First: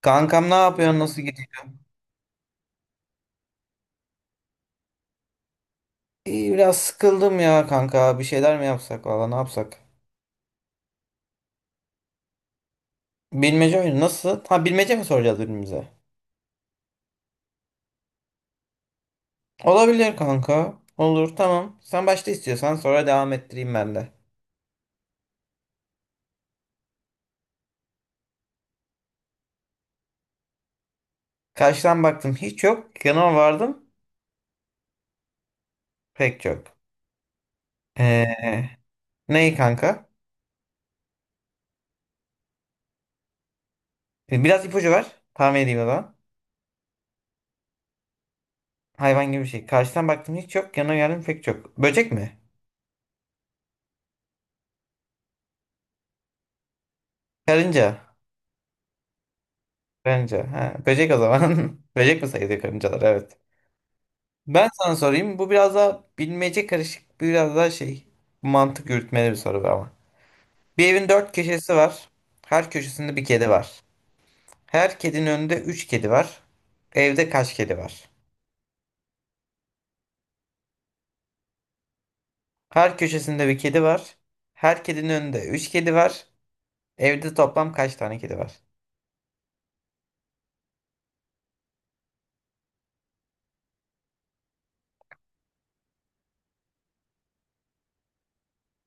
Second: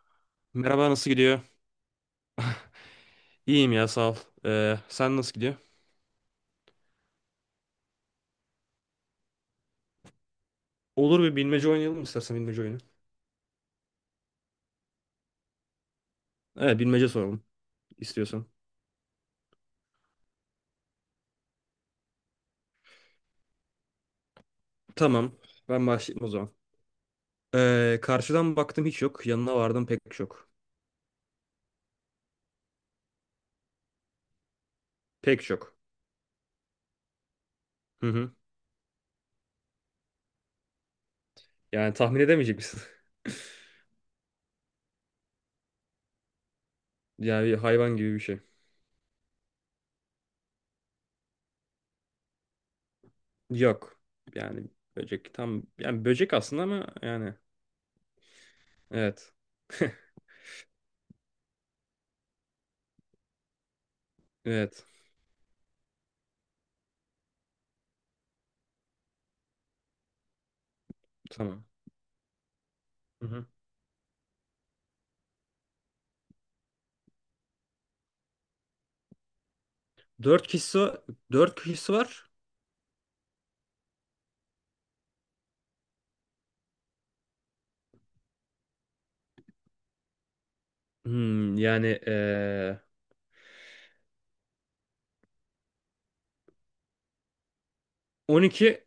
Kankam ne Merhaba, yapıyorsun? nasıl Nasıl gidiyor? gidiyor? İyiyim ya, sağ ol. Sen nasıl gidiyor? İyi, biraz sıkıldım ya kanka. Bir şeyler mi yapsak valla ne yapsak? Olur, bir bilmece oynayalım mı istersen, bilmece oyunu. Bilmece oyunu nasıl? Ha bilmece mi soracağız birbirimize? Evet, bilmece soralım istiyorsan. Olabilir kanka. Olur tamam. Sen başta istiyorsan sonra devam ettireyim ben de. Tamam, ben başlayayım o zaman. Karşıdan baktım hiç yok. Yanına vardım pek çok. Karşıdan baktım hiç yok. Yanıma vardım Pek çok. pek çok. Hı hı. Ee, Neyi kanka? Yani tahmin edemeyecek misin? Biraz ipucu ver. Tahmin edeyim o zaman. Yani bir hayvan gibi bir şey. Hayvan gibi bir şey. Karşıdan baktım hiç yok. Yanıma geldim pek çok. Böcek mi? Yok. Yani Böcek tam, yani böcek aslında, ama yani Karınca. evet. Karınca. Ha, böcek o zaman. Böcek mi sayılıyor karıncalar? Evet. Ben Evet. sana sorayım. Bu biraz daha bilmece karışık, biraz daha şey mantık yürütmeli bir soru bu ama. Bir evin dört Tamam. köşesi var. Her köşesinde bir Hı hı. kedi var. Her kedinin önünde üç kedi var. Evde kaç kedi var? Dört kişisi, dört kişisi var. Her köşesinde bir kedi var. Her kedinin önünde üç kedi var. Evde toplam kaç tane kedi var? Hmm, yani ee, 12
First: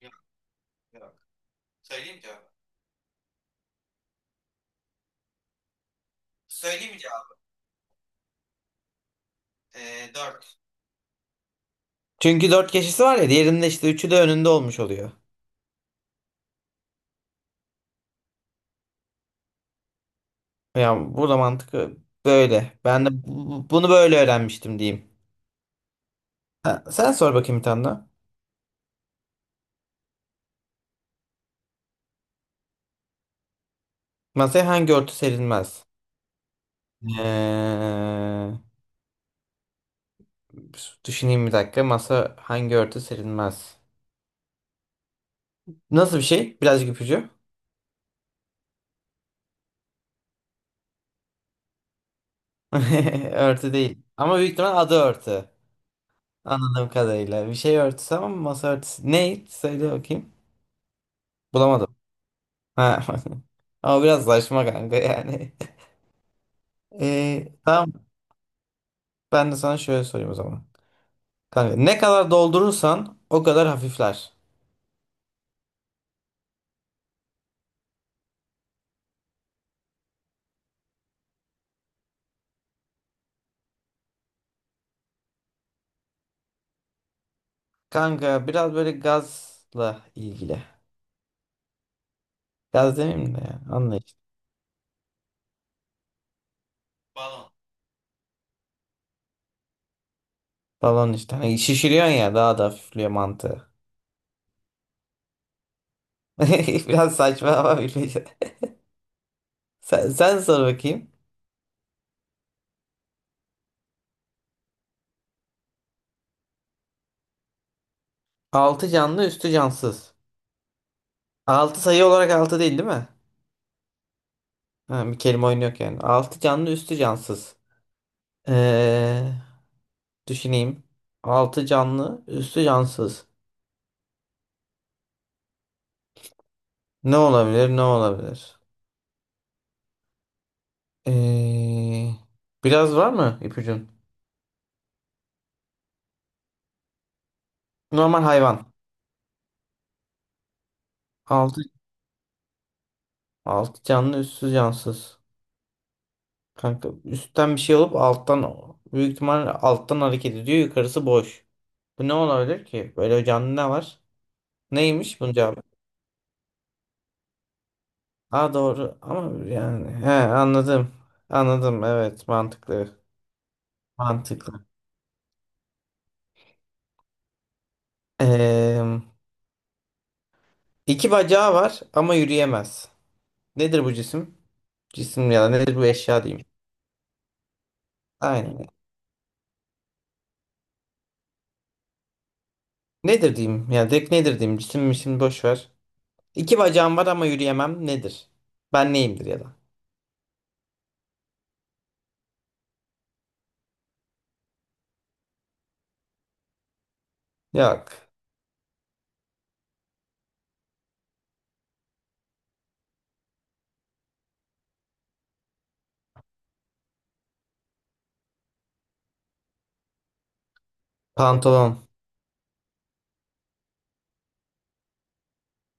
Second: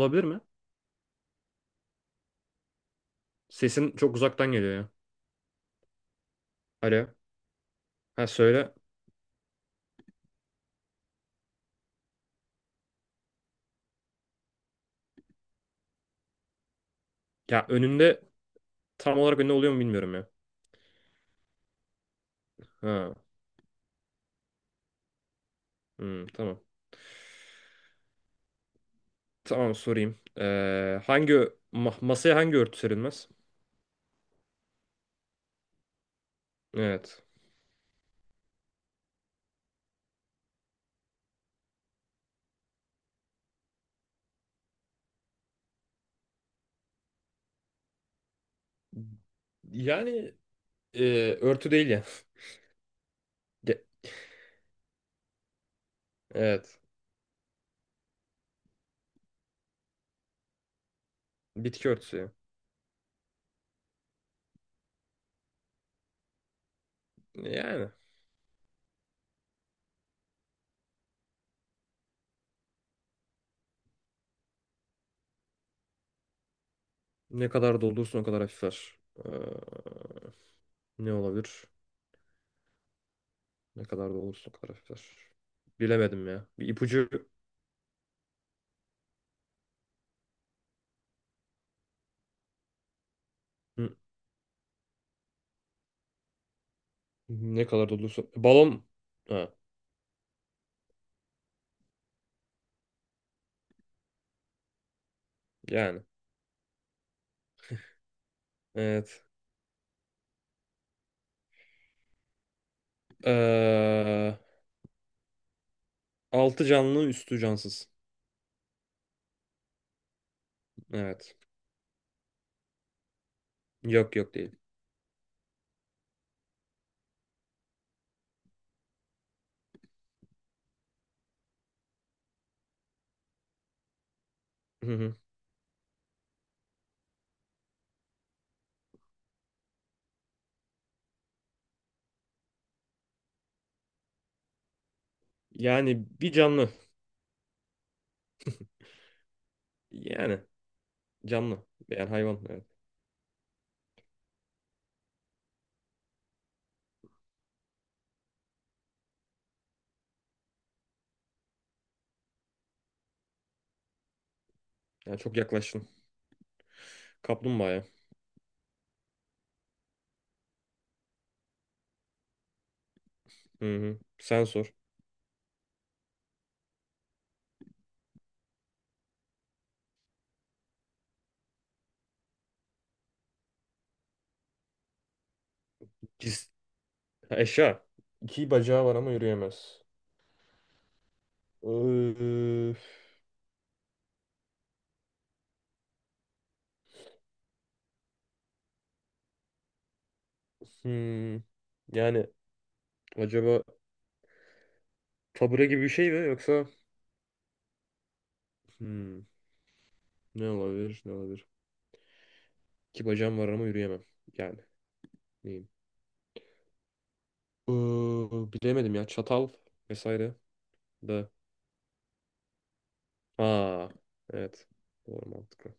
Yok mi? yok. Söyleyeyim cevabı. Sesin çok uzaktan geliyor ya. Söyleyeyim mi Alo. cevabı? Ha, söyle. 4. Çünkü dört köşesi var ya diğerinde işte üçü de önünde olmuş oluyor. Ya önünde, tam olarak önünde oluyor mu bilmiyorum ya. Yani burada mantık böyle. Ben de Ha. Bunu böyle öğrenmiştim diyeyim. Hmm, tamam. Ha, sen sor bakayım bir tane daha. Tamam, sorayım. Hangi masaya hangi örtü serilmez? Masaya hangi örtü serilmez? Evet. Ee, düşüneyim bir dakika. Masa hangi örtü serilmez? Nasıl bir şey? Birazcık ipucu. Yani e, örtü değil ya. Örtü Ge- değil. Ama büyük ihtimal adı örtü. evet. Anladığım kadarıyla. Bir şey örtüsü ama masa örtüsü. Ne? Söyle bakayım. Bitki Bulamadım. örtüsü ya. Ha. Ama biraz saçma kanka yani. Yani tamam. Ben de sana şöyle sorayım o zaman. Kanka ne kadar doldurursan o kadar hafifler. ne kadar doldurursun o kadar hafifler. Ee, Ne olabilir? Ne kadar doldurursun o kadar hafifler. Bilemedim ya. Bir ipucu. Kanka biraz böyle gazla ilgili. Gaz demeyeyim de ya. Hı, Anla işte. Balon. ne kadar doldurursun. Balon. Ha, Balon işte. Hani şişiriyorsun ya daha da hafifliyor mantığı. yani. Biraz saçma ama bilmiyorum. Evet. Sen sor bakayım. Ee, Altı canlı üstü cansız. Altı canlı üstü cansız. Evet. Altı sayı olarak altı değil değil mi? Yok yok, değil. Ha, bir kelime oyunu yok yani. Altı canlı üstü cansız. Ee, düşüneyim. Altı canlı üstü cansız. Hı hı. Ne olabilir ne olabilir? Ee, biraz var mı ipucun? Yani bir canlı. Normal hayvan. Yani Altı, canlı. Yani hayvan. Evet. altı canlı üstü cansız. Kanka üstten bir şey alıp alttan büyük ihtimal alttan hareket ediyor. Yukarısı boş. Bu ne olabilir ki? Böyle canlı ne var? Yani Neymiş bunun çok cevabı? yaklaştın. Kaplumbağaya. Aa doğru ama yani he anladım. Anladım evet mantıklı. Hı hı. Sen Mantıklı. sor. Ee, iki bacağı var ama yürüyemez. Nedir bu cisim? Cisim ya da nedir bu eşya diyeyim. Cis. Ha, eşya. İki Aynen. bacağı var ama yürüyemez. Ee, Nedir diyeyim? Ya direkt nedir diyeyim? Cisim mi şimdi boş ver. İki bacağım var ama yürüyemem. Nedir? Ben neyimdir ya da? hmm. Yani acaba tabure gibi bir şey mi, yoksa Yok. hmm. Ne olabilir? Ne olabilir? İki bacağım var ama yürüyemem. Yani neyim? Ee, Bilemedim ya. Çatal vesaire de. Pantolon. Aa, evet. Doğru, mantıklı.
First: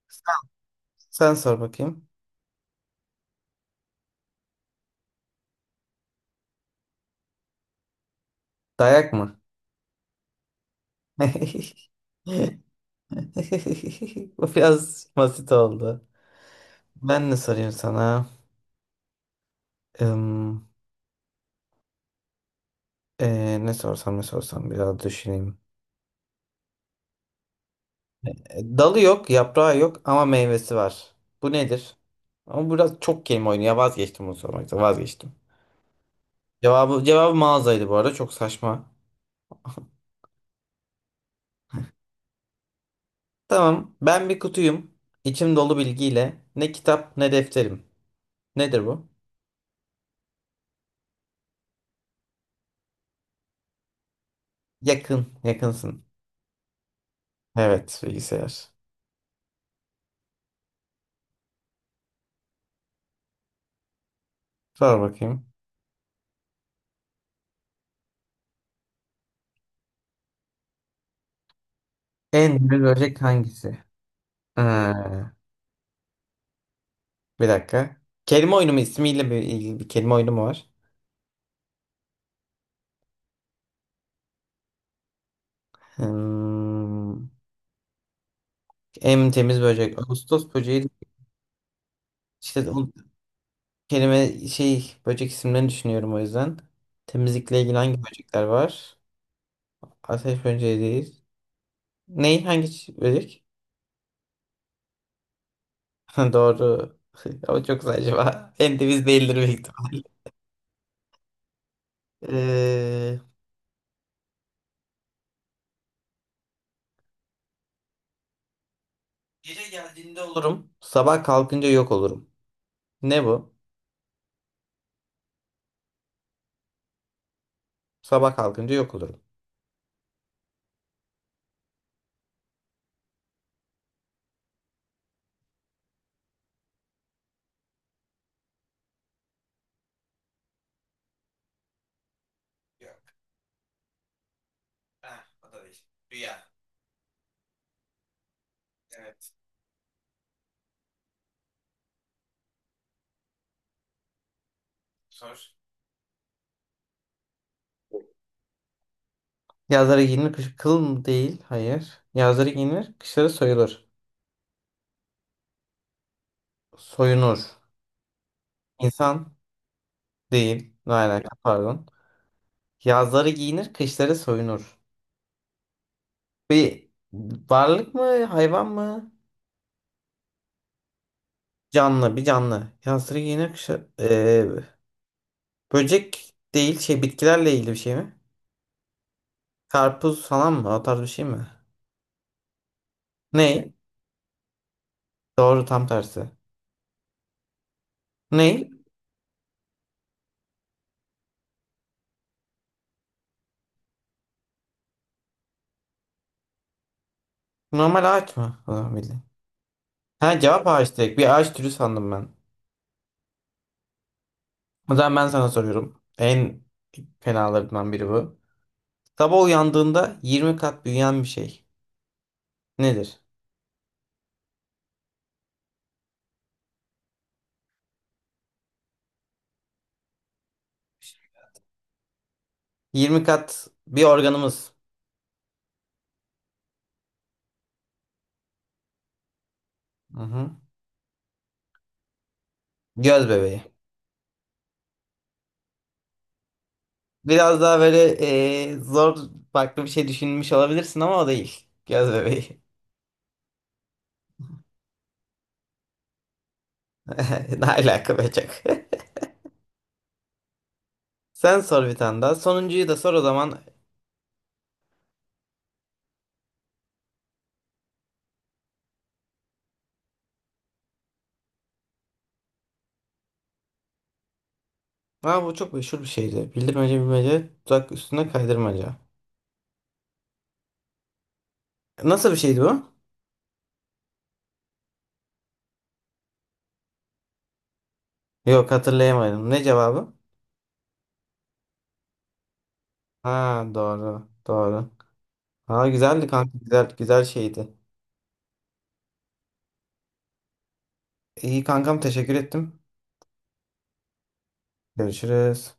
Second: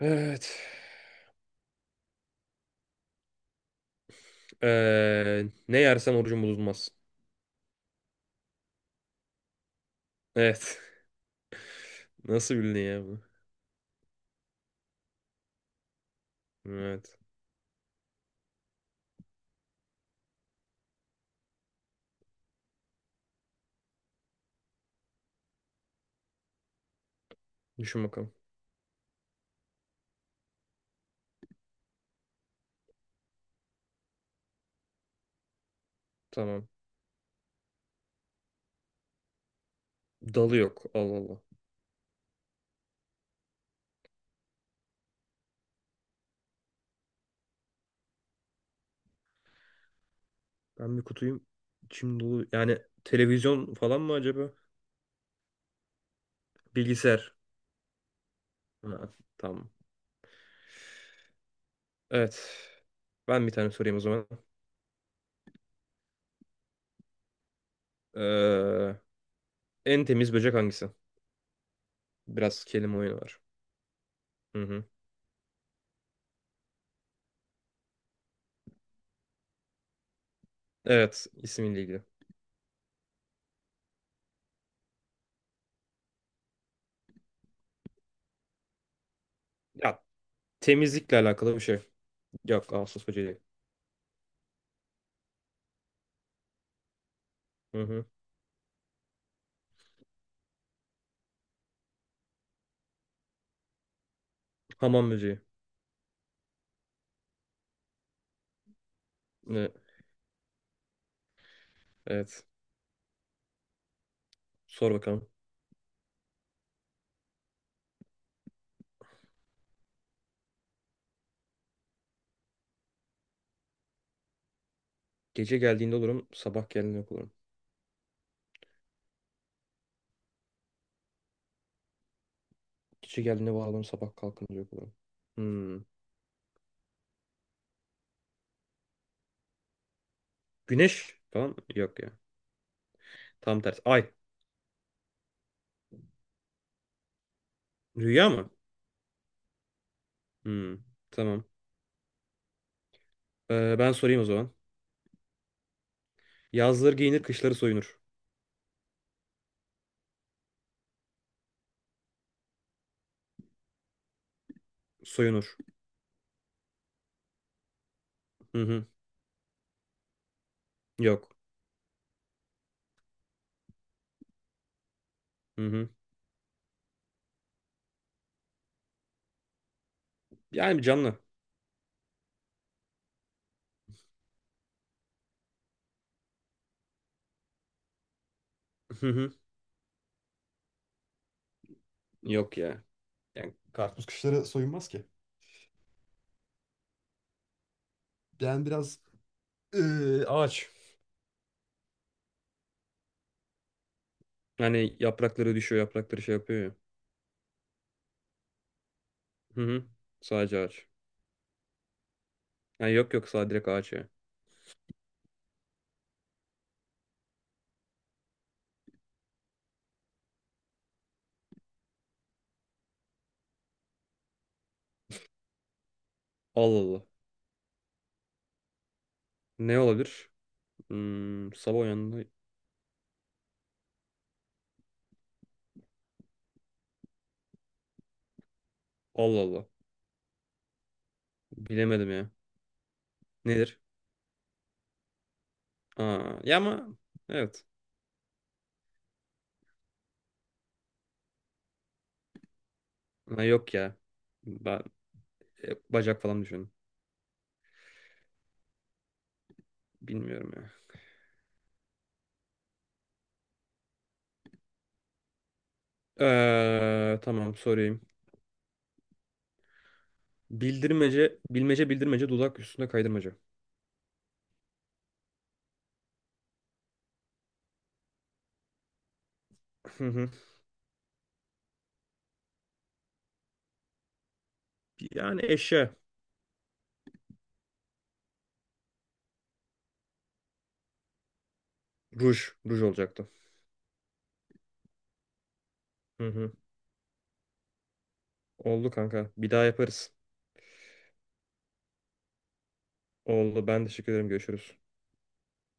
Evet. Sen sor bakayım. Ne yersen orucun bozulmaz. Dayak mı? Evet. Nasıl bildin ya bunu? Bu biraz basit oldu. Evet. Ben ne sorayım sana? Im, ne sorsam ne sorsam biraz düşüneyim. Düşün bakalım. Dalı yok, yaprağı yok ama meyvesi var. Bu nedir? Ama biraz çok kelime oyunu. Ya vazgeçtim bunu sormaktan. Vazgeçtim. Tamam. Cevabı mağazaydı bu arada. Çok saçma. Dalı yok. Allah Allah. Tamam. Ben bir kutuyum. İçim dolu bilgiyle. Ne kitap ne defterim. Nedir bu? Ben bir kutuyum. İçim dolu. Yani televizyon falan mı acaba? Yakın. Yakınsın. Bilgisayar. Evet, bilgisayar. Ha, tamam. Evet. Ben bir tane sorayım o zaman. Sor bakayım. Ee, En temiz böcek hangisi? Biraz En büyük kelime oyunu böcek var. hangisi? Hı Ee, hı. bir dakika. Kelime oyunu mu? İsmiyle bir ilgili bir kelime oyunu mu var? Evet, ismiyle ilgili. Hmm, en temiz böcek. Ya Ağustos böceği. temizlikle alakalı bir şey. İşte Yok. o Ağustos böceği değil. kelime şey böcek isimlerini düşünüyorum o yüzden. Temizlikle ilgili Hı hangi hı. böcekler var? Ateş böceği değil. Ney? Hangi böcek? Hamam böceği. Doğru. Ama çok saçma. En temiz değildir büyük Ne? ihtimalle. Evet. Ee, Sor bakalım. gece geldiğinde olurum. Sabah kalkınca yok olurum. Ne bu? Gece geldiğinde olurum, sabah geldiğinde yok olurum. Sabah kalkınca yok olurum. Gece geldiğinde var olurum, sabah kalkınca yok olurum. Hmm. Güneş falan mı? Yok ya. Yok. Tam tersi. Ay. Ah, o da değil. Rüya. Rüya mı? Evet. Hmm. Tamam. Ben sorayım o zaman. Sor. Yazları giyinir, kışları soyunur. Yazları giyinir, kış kıl mı değil? Hayır. Yazları giyinir, kışları soyulur. Soyunur. Soyunur. Hı hı. İnsan değil. Ne alaka Yok. pardon. Yazları giyinir, kışları soyunur. Hı hı. Bir varlık mı, hayvan mı? Yani canlı. Canlı, bir canlı. Yazları giyinir, kışları... böcek değil, şey bitkilerle ilgili bir şey mi? Hı hı. Karpuz falan mı? O tarz bir şey mi? Yok ya. Yani Ney? karpuz kışları soyunmaz ki. Doğru, tam tersi. Yani Ney? biraz ağaç. Yani yaprakları düşüyor, yaprakları şey yapıyor ya. Normal ağaç mı? O zaman bildim. Hı hı. Ha Sadece cevap ağaç. ağaç direkt. Bir ağaç türü sandım ben. Ha, yok yok, sağ direkt ağaç. O zaman ben sana soruyorum. En fenalarından biri bu. Sabah uyandığında 20 kat büyüyen bir şey. Nedir? Allah Allah. Ne olabilir? Hmm, sabah uyandı. 20 kat bir organımız. Allah Allah. Hı-hı. Bilemedim ya. Göz bebeği. Nedir? Aa, ya ama Biraz evet. daha böyle zor farklı bir şey düşünmüş olabilirsin ama o değil. Göz bebeği. Ha, yok ya. Ben bacak falan düşündüm. Ne alaka be çok. Bilmiyorum ya. Sen sor bir tane daha. Sonuncuyu da sor o zaman. Tamam, sorayım. Bildirmece, bilmece bildirmece dudak üstünde kaydırmaca. Ha bu çok meşhur bir şeydi. Bildirmece bilmece, tuzak üstüne kaydırmaca. Hı hı. Nasıl bir şeydi bu? Yani eşya. Yok hatırlayamadım. Ne cevabı? Ruj. Ruj olacaktı. Ha doğru. Doğru. Ha güzeldi Hı hı. kanka. Güzel güzel şeydi. Oldu kanka. Bir daha yaparız. İyi kankam teşekkür ettim. Oldu. Ben teşekkür ederim. Görüşürüz. Görüşürüz.